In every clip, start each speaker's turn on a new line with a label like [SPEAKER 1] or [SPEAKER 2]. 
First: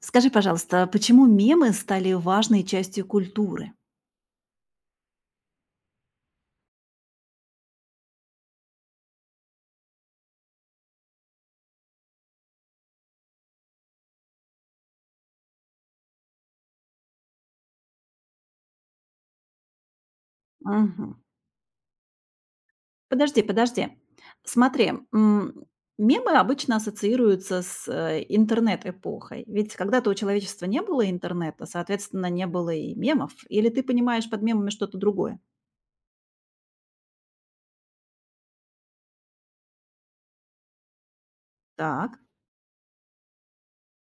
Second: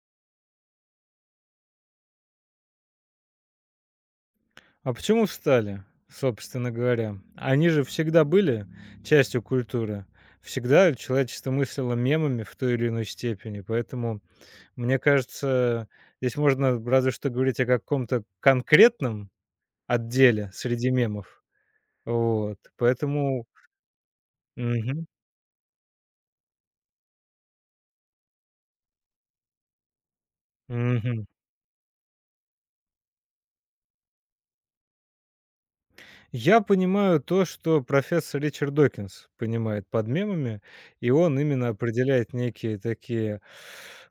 [SPEAKER 1] Скажи, пожалуйста, почему мемы стали важной частью культуры?
[SPEAKER 2] А почему встали, собственно говоря? Они же всегда были частью культуры. Всегда человечество мыслило мемами в той или иной степени. Поэтому, мне кажется, здесь можно разве что говорить о каком-то конкретном отделе среди
[SPEAKER 1] Мгм.
[SPEAKER 2] мемов. Вот.
[SPEAKER 1] Подожди,
[SPEAKER 2] Поэтому.
[SPEAKER 1] подожди. Смотри,
[SPEAKER 2] Мгм,
[SPEAKER 1] мемы обычно ассоциируются с интернет-эпохой. Ведь когда-то у человечества не было
[SPEAKER 2] мгм.
[SPEAKER 1] интернета, соответственно, не было и мемов. Или ты понимаешь под мемами что-то другое?
[SPEAKER 2] Я понимаю то, что профессор Ричард Докинс понимает под мемами, и он именно
[SPEAKER 1] Так.
[SPEAKER 2] определяет некие такие,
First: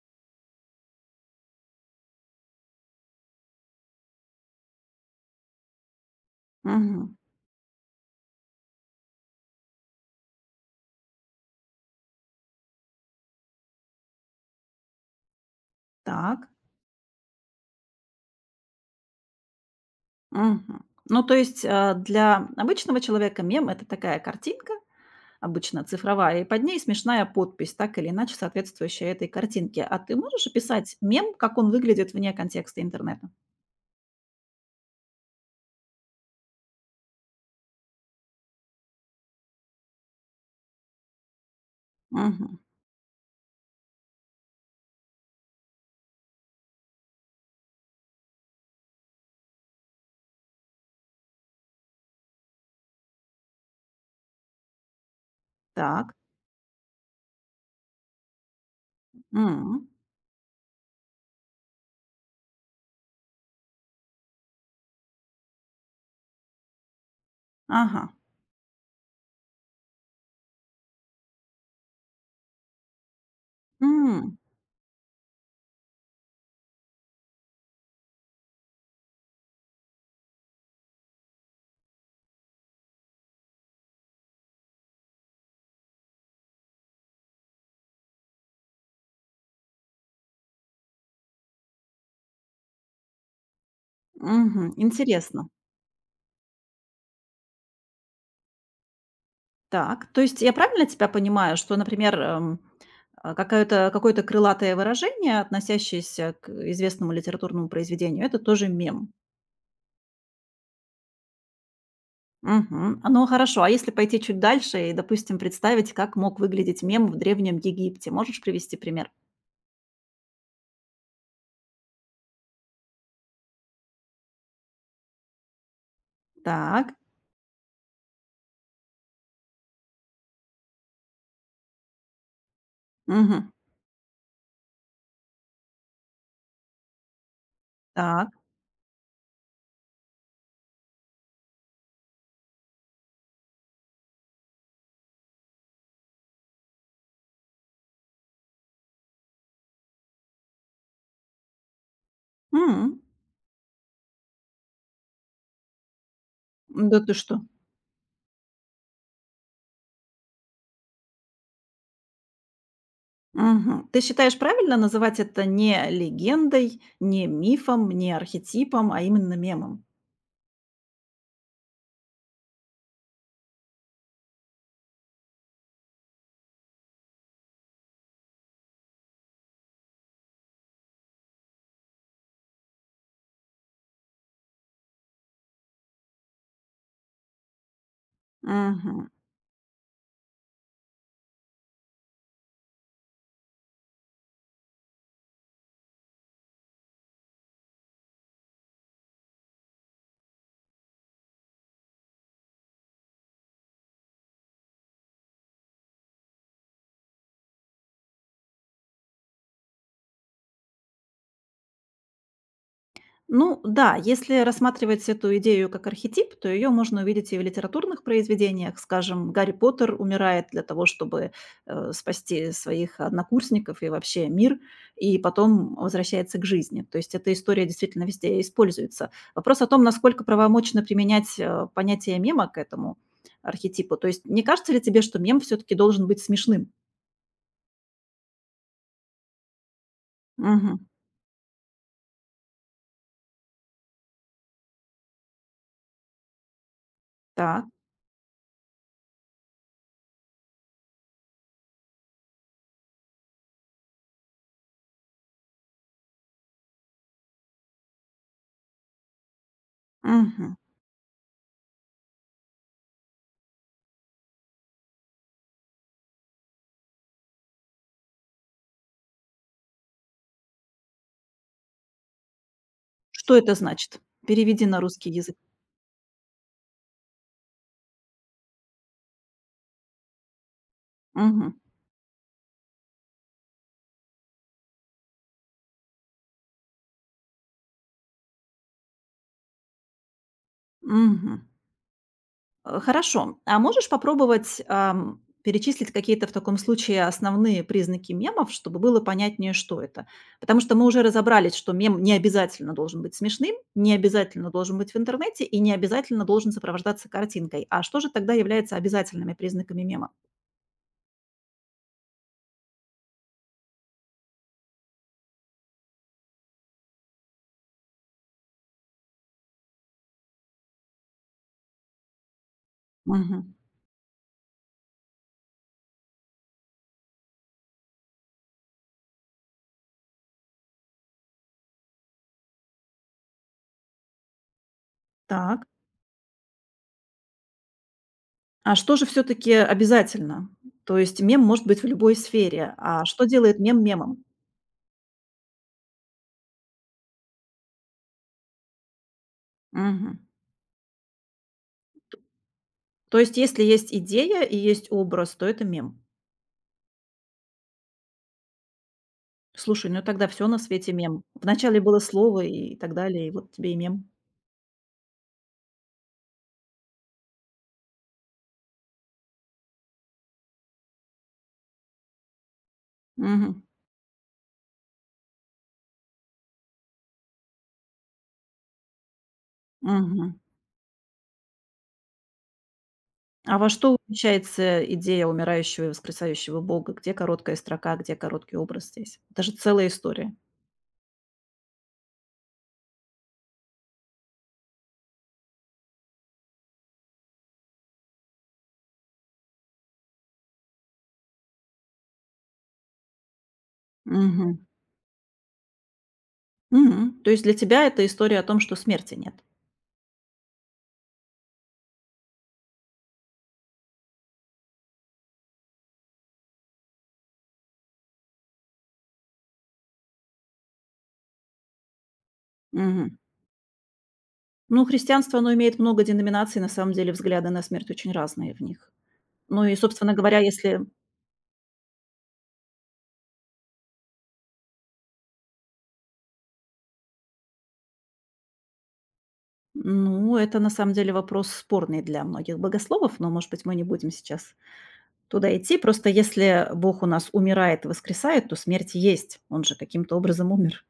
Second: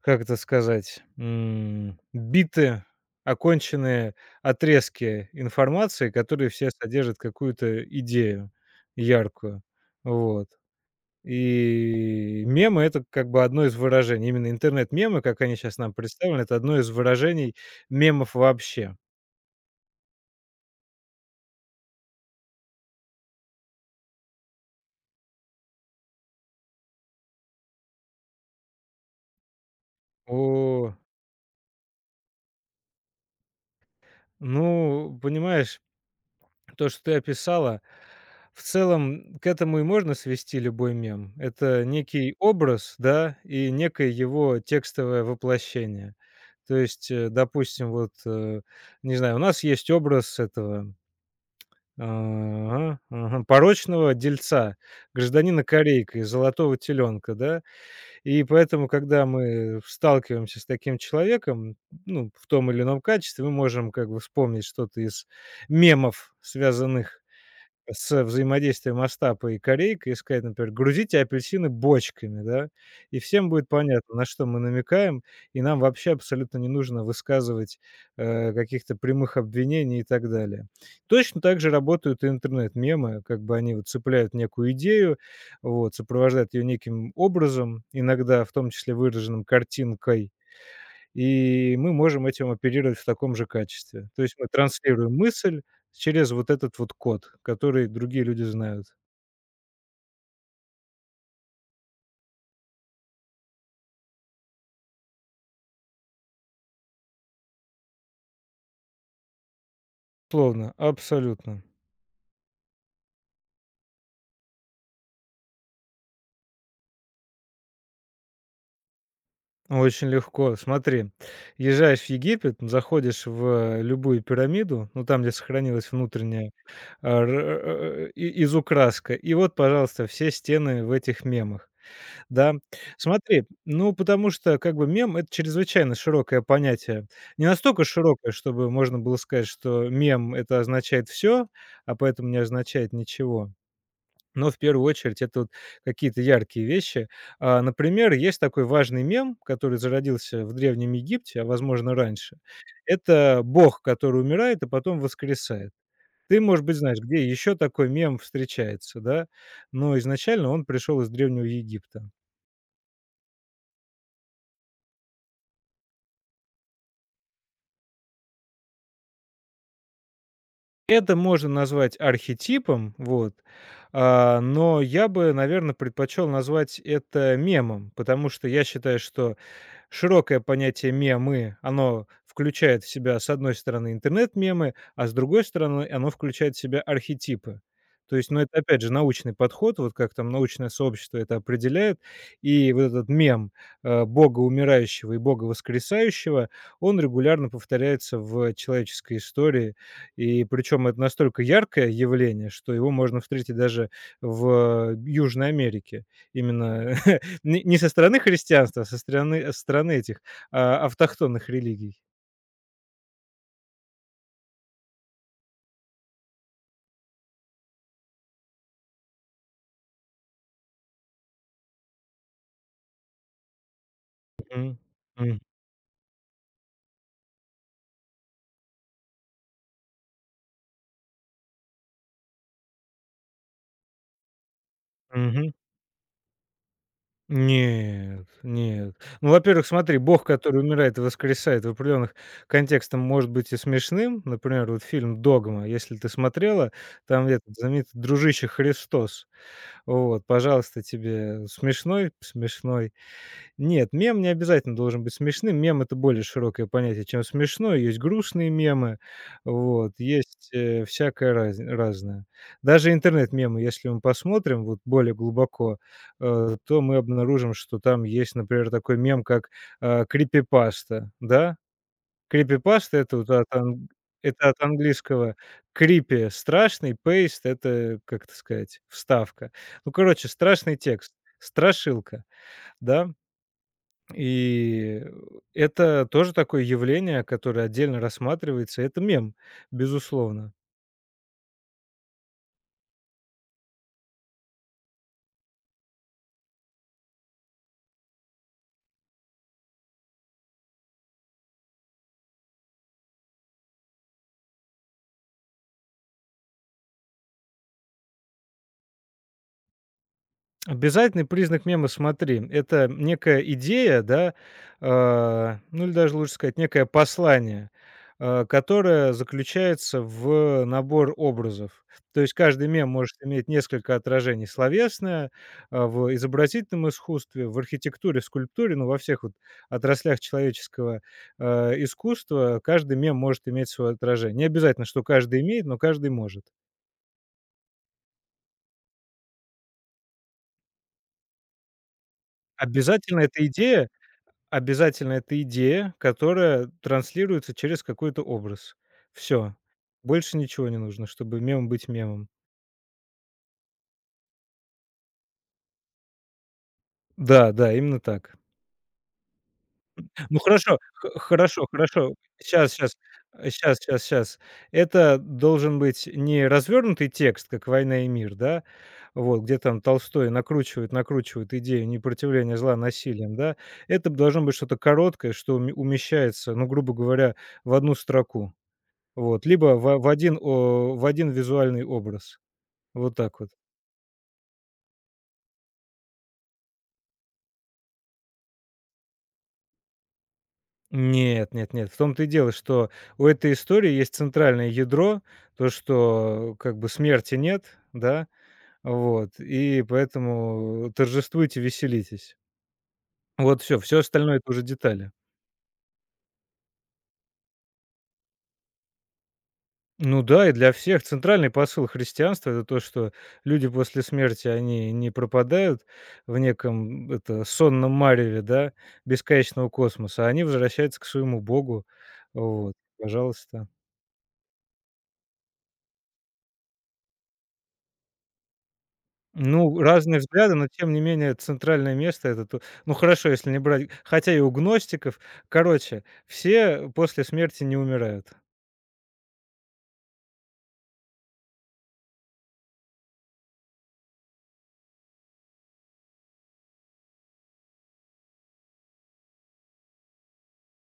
[SPEAKER 2] как это сказать, биты, оконченные отрезки информации, которые все
[SPEAKER 1] Мгм.
[SPEAKER 2] содержат какую-то идею яркую. Вот. И мемы это как бы одно из выражений. Именно интернет-мемы, как они сейчас нам представлены,
[SPEAKER 1] Так.
[SPEAKER 2] это одно из выражений мемов вообще.
[SPEAKER 1] Мгм. Ну, то есть для обычного человека мем это такая картинка, обычно цифровая, и под ней смешная подпись, так или иначе соответствующая этой картинке. А ты можешь
[SPEAKER 2] О,
[SPEAKER 1] описать мем, как он выглядит вне контекста интернета?
[SPEAKER 2] ну, понимаешь, то, что ты описала, в целом к этому и можно свести любой мем. Это некий
[SPEAKER 1] Мгм.
[SPEAKER 2] образ, да, и некое его текстовое воплощение. То есть, допустим, вот, не знаю, у нас есть образ этого, ага, ага, порочного дельца, гражданина
[SPEAKER 1] Так.
[SPEAKER 2] Корейка и золотого теленка, да, и поэтому, когда мы
[SPEAKER 1] М.
[SPEAKER 2] сталкиваемся с таким человеком, ну, в том или ином качестве, мы можем как бы вспомнить что-то из мемов, связанных
[SPEAKER 1] Ага.
[SPEAKER 2] с взаимодействием Остапа и Корейка, и сказать, например: "Грузите апельсины бочками", да, и всем будет понятно, на
[SPEAKER 1] М.
[SPEAKER 2] что мы намекаем, и нам вообще абсолютно не нужно высказывать каких-то прямых обвинений и так далее. Точно так же работают и интернет-мемы, как бы они вот цепляют некую идею, вот, сопровождают ее неким образом, иногда в том числе выраженным картинкой, и мы можем этим оперировать в таком же качестве. То есть мы
[SPEAKER 1] Мгм.
[SPEAKER 2] транслируем
[SPEAKER 1] Интересно.
[SPEAKER 2] мысль через вот этот вот код, который другие люди знают.
[SPEAKER 1] Так, то есть я правильно тебя понимаю, что, например, какое-то крылатое выражение, относящееся к известному литературному произведению, это тоже мем?
[SPEAKER 2] Словно, абсолютно.
[SPEAKER 1] Мгм. А, ну хорошо, а если пойти чуть дальше и, допустим, представить, как мог выглядеть мем в Древнем Египте, можешь привести пример?
[SPEAKER 2] Очень легко. Смотри, езжаешь в Египет, заходишь в любую пирамиду, ну, там, где сохранилась внутренняя
[SPEAKER 1] Так.
[SPEAKER 2] изукраска, и вот, пожалуйста, все стены в этих мемах. Да. Смотри,
[SPEAKER 1] Мгм.
[SPEAKER 2] ну, потому что как бы мем — это чрезвычайно широкое понятие. Не настолько
[SPEAKER 1] Так.
[SPEAKER 2] широкое, чтобы можно было сказать, что мем — это означает все, а поэтому не означает ничего. Но в первую очередь это вот какие-то яркие вещи. Например, есть такой важный мем, который зародился в Древнем Египте, а, возможно, раньше.
[SPEAKER 1] М.
[SPEAKER 2] Это бог, который умирает, а потом воскресает. Ты, может быть, знаешь,
[SPEAKER 1] Да ты
[SPEAKER 2] где
[SPEAKER 1] что?
[SPEAKER 2] еще такой мем встречается, да? Но изначально он пришел из Древнего Египта.
[SPEAKER 1] Мгм. Ты считаешь, правильно называть это не легендой, не мифом, не архетипом, а именно мемом?
[SPEAKER 2] Это можно назвать архетипом, вот. Но я бы, наверное, предпочел назвать это мемом, потому что я считаю, что широкое понятие "мемы", оно включает в себя, с одной стороны, интернет-мемы, а с другой стороны, оно включает в себя архетипы. То есть, ну, это, опять же,
[SPEAKER 1] Мгм.
[SPEAKER 2] научный подход, вот как там научное сообщество это определяет. И вот этот мем, бога умирающего и бога воскресающего, он регулярно повторяется в человеческой истории. И причем это настолько яркое явление, что его можно встретить даже в Южной Америке. Именно не со стороны христианства, а со стороны этих, автохтонных религий.
[SPEAKER 1] Ну да, если рассматривать эту идею как архетип, то ее можно увидеть и в литературных произведениях. Скажем, Гарри Поттер умирает для того, чтобы спасти своих однокурсников и вообще мир,
[SPEAKER 2] Мгм.
[SPEAKER 1] и
[SPEAKER 2] М.
[SPEAKER 1] потом возвращается к жизни. То есть эта история действительно везде используется. Вопрос о том, насколько правомочно применять понятие мема к этому архетипу. То есть не кажется ли тебе, что мем
[SPEAKER 2] Мгм.
[SPEAKER 1] все-таки должен быть смешным?
[SPEAKER 2] Нет, нет. Ну, во-первых, смотри, Бог, который
[SPEAKER 1] Мгм.
[SPEAKER 2] умирает и воскресает в определенных контекстах, может быть и смешным. Например, вот фильм "Догма", если ты смотрела, там этот
[SPEAKER 1] Так.
[SPEAKER 2] знаменитый дружище Христос. Вот, пожалуйста, тебе смешной, смешной. Нет, мем не обязательно должен быть смешным. Мем — это более широкое понятие, чем смешное. Есть грустные мемы, вот, есть,
[SPEAKER 1] Мгм.
[SPEAKER 2] всякое разное. Даже интернет-мемы, если мы посмотрим вот более глубоко, то мы обнаружим, что там есть, например, такой мем, как, крипипаста, да? Крипипаста — это вот
[SPEAKER 1] Что
[SPEAKER 2] от
[SPEAKER 1] это
[SPEAKER 2] ан
[SPEAKER 1] значит?
[SPEAKER 2] это от
[SPEAKER 1] Переведи на русский
[SPEAKER 2] английского
[SPEAKER 1] язык.
[SPEAKER 2] creepy — страшный, пейст это, как это сказать, вставка. Ну, короче, страшный текст,
[SPEAKER 1] Мгм.
[SPEAKER 2] страшилка, да? И это тоже такое явление, которое отдельно рассматривается. Это мем, безусловно.
[SPEAKER 1] Мгм. Хорошо. А можешь попробовать, перечислить какие-то в таком случае основные признаки мемов, чтобы было понятнее, что это? Потому что мы уже разобрались, что мем не обязательно должен быть смешным, не обязательно должен быть в интернете и не обязательно должен сопровождаться картинкой. А что же тогда является обязательными признаками мема?
[SPEAKER 2] Обязательный признак мема, смотри, это некая идея, да, ну или даже лучше сказать, некое послание, которое заключается в набор образов. То есть каждый мем может иметь
[SPEAKER 1] Мгм.
[SPEAKER 2] несколько отражений: словесное, в изобразительном искусстве, в архитектуре, скульптуре, ну, во всех вот отраслях человеческого, искусства каждый мем может иметь свое отражение. Не обязательно, что каждый имеет,
[SPEAKER 1] Так.
[SPEAKER 2] но каждый может.
[SPEAKER 1] А что же все-таки обязательно? То есть мем может быть в любой сфере. А
[SPEAKER 2] Обязательно
[SPEAKER 1] что
[SPEAKER 2] эта
[SPEAKER 1] делает мем
[SPEAKER 2] идея
[SPEAKER 1] мемом?
[SPEAKER 2] Обязательно это идея, которая транслируется через какой-то образ. Все,
[SPEAKER 1] Мгм.
[SPEAKER 2] больше ничего не нужно, чтобы мем быть мемом.
[SPEAKER 1] То есть, если есть идея и есть образ, то это мем.
[SPEAKER 2] Да, да, именно так.
[SPEAKER 1] Слушай, ну тогда
[SPEAKER 2] Ну
[SPEAKER 1] все на
[SPEAKER 2] хорошо,
[SPEAKER 1] свете
[SPEAKER 2] х
[SPEAKER 1] мем.
[SPEAKER 2] хорошо,
[SPEAKER 1] Вначале было
[SPEAKER 2] хорошо.
[SPEAKER 1] слово
[SPEAKER 2] Сейчас,
[SPEAKER 1] и
[SPEAKER 2] сейчас,
[SPEAKER 1] так далее, и вот тебе и
[SPEAKER 2] сейчас, сейчас,
[SPEAKER 1] мем.
[SPEAKER 2] сейчас. Это должен быть не развернутый текст, как "Война и мир", да, вот, где там Толстой накручивает, накручивает идею непротивления зла насилием, да.
[SPEAKER 1] Мгм.
[SPEAKER 2] Это должно быть что-то короткое, что умещается, ну, грубо говоря, в одну строку. Вот, либо в в 1,
[SPEAKER 1] Мгм.
[SPEAKER 2] о в один визуальный образ. Вот так вот.
[SPEAKER 1] А во что умещается идея умирающего и воскресающего Бога? Где короткая строка, где короткий образ здесь? Это же целая история.
[SPEAKER 2] Нет, нет, нет. В том-то и дело, что у этой истории есть центральное ядро, то, что как бы смерти нет, да, вот, и поэтому торжествуйте, веселитесь. Вот все, все остальное — это
[SPEAKER 1] Мгм.
[SPEAKER 2] уже детали.
[SPEAKER 1] Мгм. То есть для тебя это история о том, что смерти нет?
[SPEAKER 2] Ну да, и для всех центральный посыл христианства — это то, что люди после смерти, они не пропадают в неком, это, сонном мареве, да, бесконечного космоса, а они возвращаются к своему Богу. Вот,
[SPEAKER 1] Мгм.
[SPEAKER 2] пожалуйста.
[SPEAKER 1] Ну, христианство, оно имеет много деноминаций, на самом деле взгляды на смерть очень разные в них. Ну и,
[SPEAKER 2] Ну,
[SPEAKER 1] собственно
[SPEAKER 2] разные
[SPEAKER 1] говоря,
[SPEAKER 2] взгляды, но
[SPEAKER 1] если
[SPEAKER 2] тем не менее центральное место — это то, ну, хорошо, если не брать хотя и у гностиков. Короче, все после смерти не умирают.
[SPEAKER 1] ну, это на самом деле вопрос спорный для многих богословов, но, может быть, мы не будем сейчас туда идти. Просто если Бог у нас умирает и воскресает, то смерть есть. Он же каким-то образом умер.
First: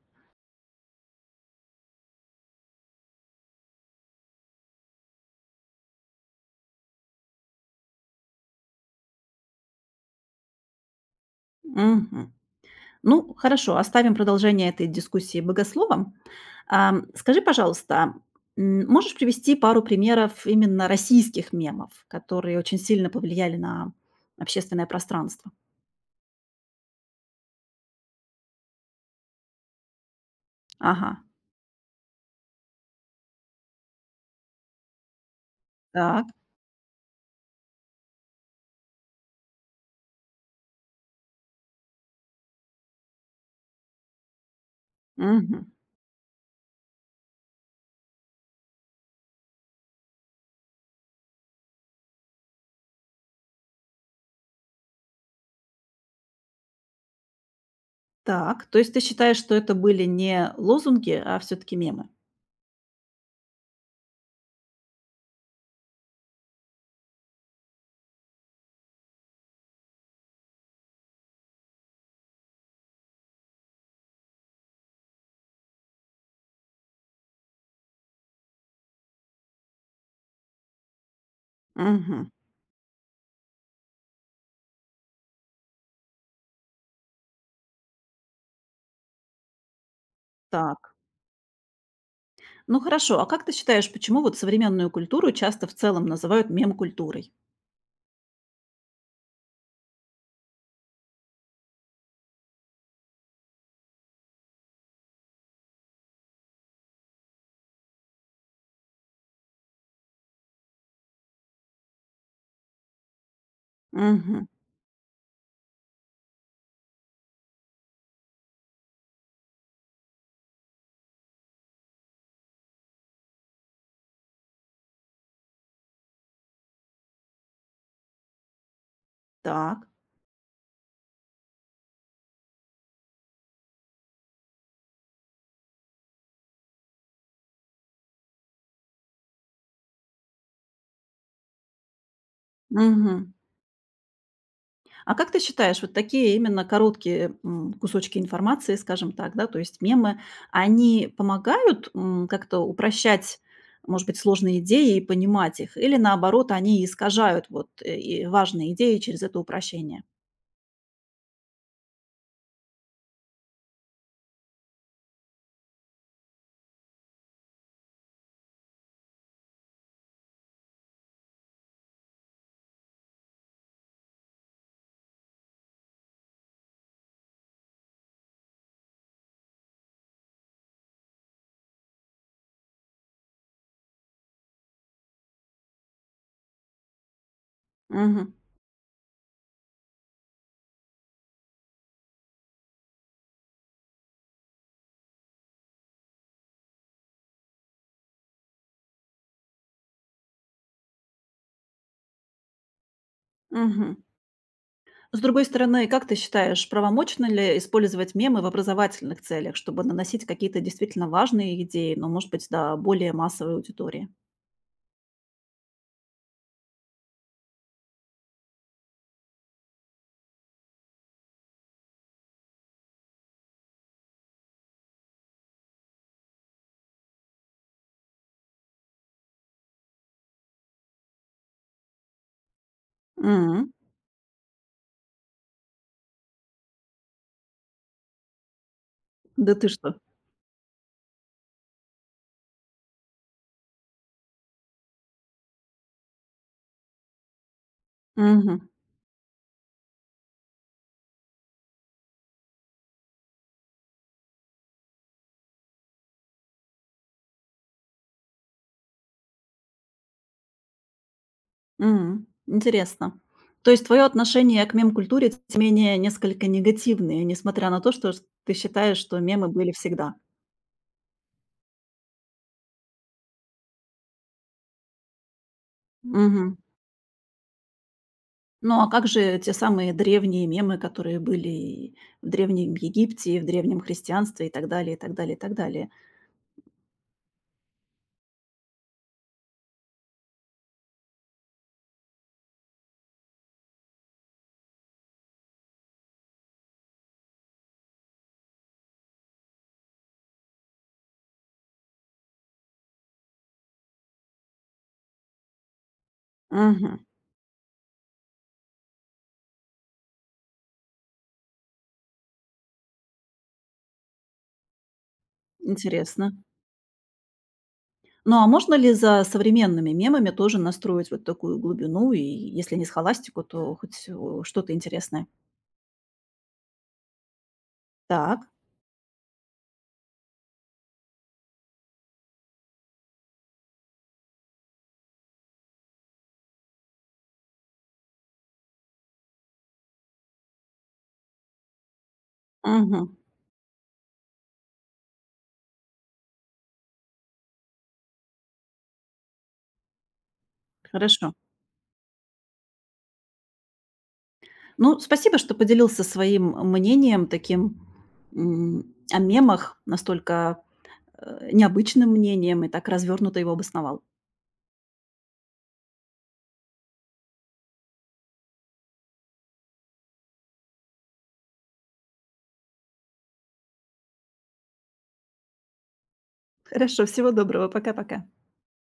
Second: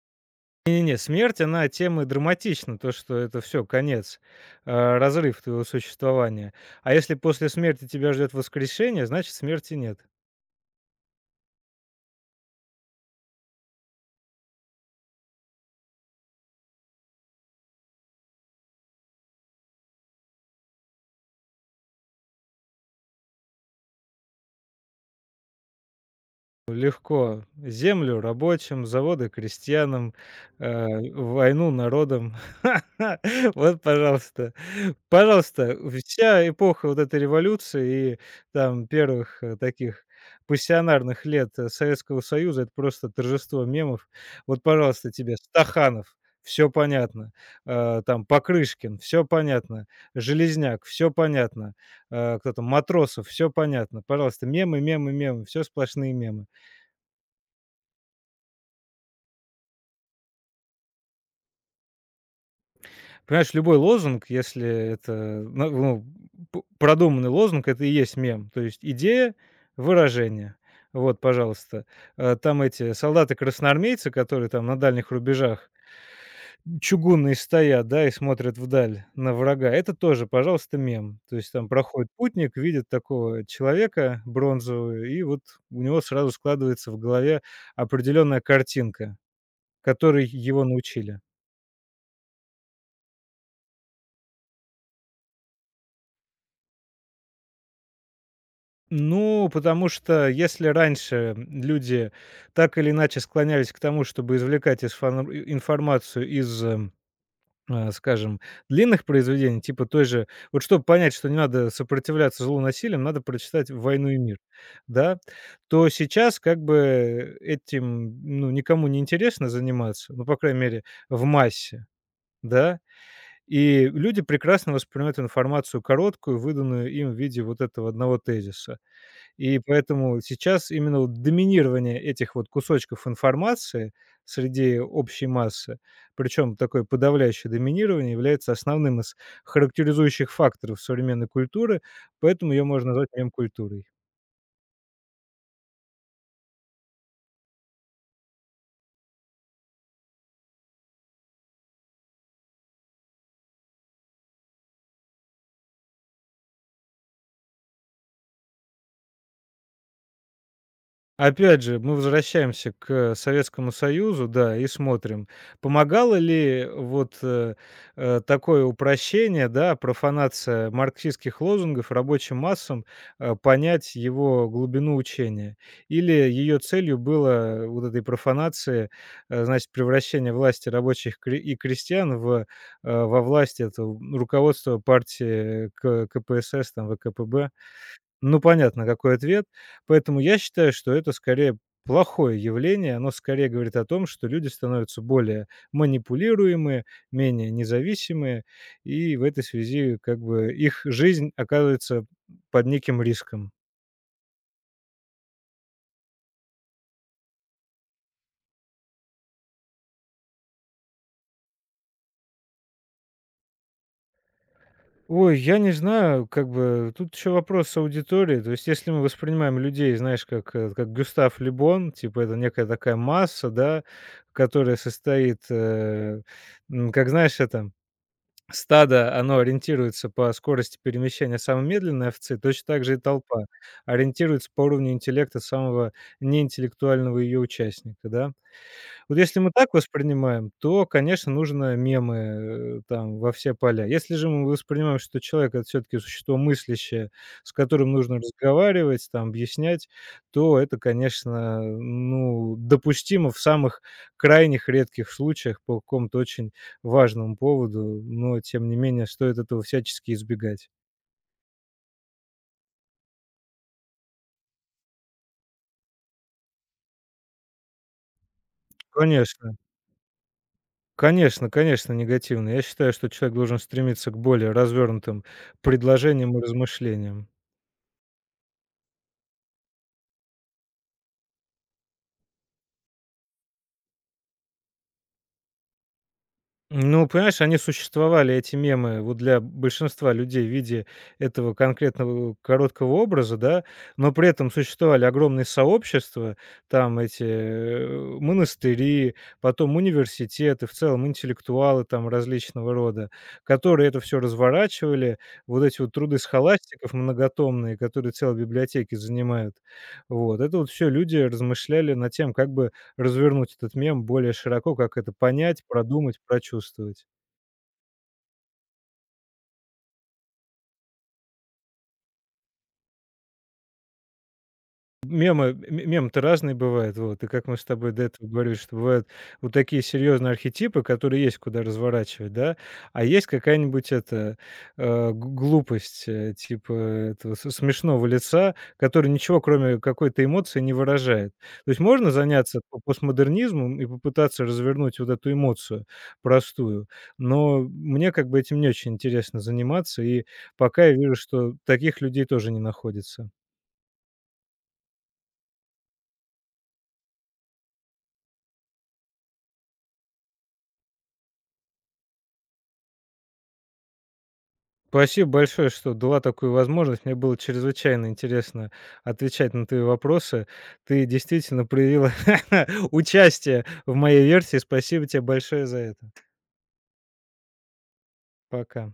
[SPEAKER 2] Не-не-не, смерть, она тем и драматична, то, что это все конец, разрыв твоего существования. А если после смерти тебя ждет воскрешение, значит, смерти нет.
[SPEAKER 1] Мгм. Ну, хорошо, оставим продолжение этой дискуссии богословом. Скажи, пожалуйста, можешь привести пару примеров именно российских мемов, которые очень сильно повлияли на общественное пространство?
[SPEAKER 2] Легко: землю — рабочим, заводы — крестьянам,
[SPEAKER 1] Ага,
[SPEAKER 2] э, войну — народам. Вот, пожалуйста. Пожалуйста,
[SPEAKER 1] так.
[SPEAKER 2] вся эпоха вот этой революции и там первых, таких пассионарных лет, Советского Союза — это просто торжество мемов. Вот, пожалуйста, тебе
[SPEAKER 1] Мгм.
[SPEAKER 2] Стаханов — все понятно, там Покрышкин — все понятно, Железняк — все понятно, кто там, Матросов — все понятно. Пожалуйста, мемы, мемы, мемы, все сплошные мемы.
[SPEAKER 1] Так, то есть ты считаешь, что это были не лозунги, а все таки мемы?
[SPEAKER 2] Понимаешь, любой лозунг, если это, на ну, п продуманный лозунг, это и есть мем. То есть идея, выражение. Вот, пожалуйста. Там эти солдаты-красноармейцы, которые там на дальних рубежах чугунные стоят, да, и смотрят вдаль на врага. Это тоже, пожалуйста, мем. То есть там проходит
[SPEAKER 1] Мгм.
[SPEAKER 2] путник, видит такого человека бронзового, и вот у него сразу складывается в голове определенная картинка, которой его
[SPEAKER 1] Так.
[SPEAKER 2] научили.
[SPEAKER 1] Ну хорошо, а как ты считаешь, почему вот современную культуру часто в целом называют мем-культурой?
[SPEAKER 2] Ну, потому что если раньше люди так или иначе склонялись к тому, чтобы извлекать из информацию из, скажем, длинных произведений, типа той же, вот чтобы понять, что не надо сопротивляться злу насилием, надо прочитать «Войну и мир»,
[SPEAKER 1] Мгм.
[SPEAKER 2] да, то сейчас как бы этим, ну, никому не интересно заниматься, ну, по крайней мере, в массе, да, и люди прекрасно воспринимают информацию короткую, выданную им в виде вот этого одного тезиса. И
[SPEAKER 1] Так.
[SPEAKER 2] поэтому сейчас именно вот доминирование этих вот кусочков информации среди общей массы, причем такое подавляющее доминирование, является основным из характеризующих факторов современной культуры, поэтому ее можно назвать
[SPEAKER 1] Мгм.
[SPEAKER 2] мем-культурой.
[SPEAKER 1] А как ты считаешь, вот такие именно короткие кусочки информации, скажем так, да, то есть мемы, они помогают как-то упрощать, может быть, сложные идеи и понимать их, или наоборот, они искажают вот и важные идеи через это упрощение?
[SPEAKER 2] Опять же, мы возвращаемся к Советскому Союзу, да, и смотрим, помогало ли вот, такое упрощение, да, профанация марксистских лозунгов рабочим массам, понять его глубину учения? Или ее целью было вот этой профанации, значит, превращение власти рабочих кре- и крестьян в, во власть этого руководства партии э, К КПСС, там, ВКПб?
[SPEAKER 1] Мгм.
[SPEAKER 2] Ну, понятно, какой ответ. Поэтому я считаю, что это скорее плохое явление. Оно скорее говорит о том, что люди становятся более манипулируемые, менее независимые, и в этой связи как бы их жизнь оказывается под неким риском.
[SPEAKER 1] Мгм. С другой стороны, как ты считаешь, правомочно ли использовать мемы в образовательных целях, чтобы наносить какие-то действительно важные идеи, но, может быть, до более массовой аудитории?
[SPEAKER 2] Ой, я не знаю, как бы тут еще вопрос с аудиторией. То есть, если мы воспринимаем людей, знаешь, как, как Гюстав Либон, типа это некая такая масса, да, которая состоит, как знаешь, это стадо, оно ориентируется по скорости перемещения самой медленной овцы, точно так же и толпа
[SPEAKER 1] М.
[SPEAKER 2] ориентируется по уровню интеллекта самого неинтеллектуального ее участника, да. Вот если мы
[SPEAKER 1] Да ты
[SPEAKER 2] так
[SPEAKER 1] что?
[SPEAKER 2] воспринимаем, то, конечно, нужно мемы, там во все поля. Если же мы воспринимаем, что человек — это все таки существо мыслящее, с которым нужно
[SPEAKER 1] Мгм.
[SPEAKER 2] разговаривать, там, объяснять, то это, конечно, ну, допустимо в самых крайних редких случаях по какому-то очень важному поводу, но тем не менее стоит этого всячески избегать.
[SPEAKER 1] М. Интересно. То есть твое отношение к мем-культуре, тем не менее, несколько негативное, несмотря на то, что ты считаешь, что мемы
[SPEAKER 2] Конечно.
[SPEAKER 1] были всегда.
[SPEAKER 2] Конечно, конечно, негативно. Я считаю, что человек должен стремиться к более развернутым предложениям и
[SPEAKER 1] Мгм.
[SPEAKER 2] размышлениям.
[SPEAKER 1] Ну, а как же те самые древние мемы, которые были и в Древнем Египте, и в древнем христианстве, и так далее, и так далее, и так далее?
[SPEAKER 2] Ну, понимаешь, они существовали, эти мемы, вот для большинства людей в виде этого конкретного короткого образа, да, но при этом существовали огромные сообщества, там эти монастыри, потом университеты, в целом интеллектуалы там различного рода, которые это все разворачивали, вот эти вот труды схоластиков
[SPEAKER 1] Мгм.
[SPEAKER 2] многотомные, которые целые библиотеки занимают. Вот, это вот все люди размышляли над тем, как бы развернуть этот мем более широко, как это понять, продумать,
[SPEAKER 1] Интересно.
[SPEAKER 2] прочувствовать.
[SPEAKER 1] Ну, а можно ли за современными мемами тоже настроить вот такую глубину? И если не схоластику, то хоть, что-то интересное.
[SPEAKER 2] Мемы-то разные бывают, вот. И как мы с тобой до этого
[SPEAKER 1] Так.
[SPEAKER 2] говорили, что бывают вот такие серьезные архетипы, которые есть куда разворачивать, да, а есть какая-нибудь эта, э, г глупость, типа этого с смешного лица, который ничего, кроме какой-то эмоции, не выражает. То есть можно заняться по
[SPEAKER 1] Мгм.
[SPEAKER 2] постмодернизмом и попытаться развернуть вот эту эмоцию простую, но мне как бы этим не очень интересно заниматься, и пока я вижу,
[SPEAKER 1] Хорошо.
[SPEAKER 2] что таких людей тоже не находится.
[SPEAKER 1] Ну, спасибо, что поделился своим мнением таким, о мемах, настолько, необычным мнением и так развернуто его обосновал.
[SPEAKER 2] Спасибо большое, что дала такую возможность. Мне было чрезвычайно интересно отвечать на твои вопросы. Ты действительно проявила участие в моей версии. Спасибо тебе большое за это.
[SPEAKER 1] Хорошо, всего доброго. Пока-пока.
[SPEAKER 2] Пока.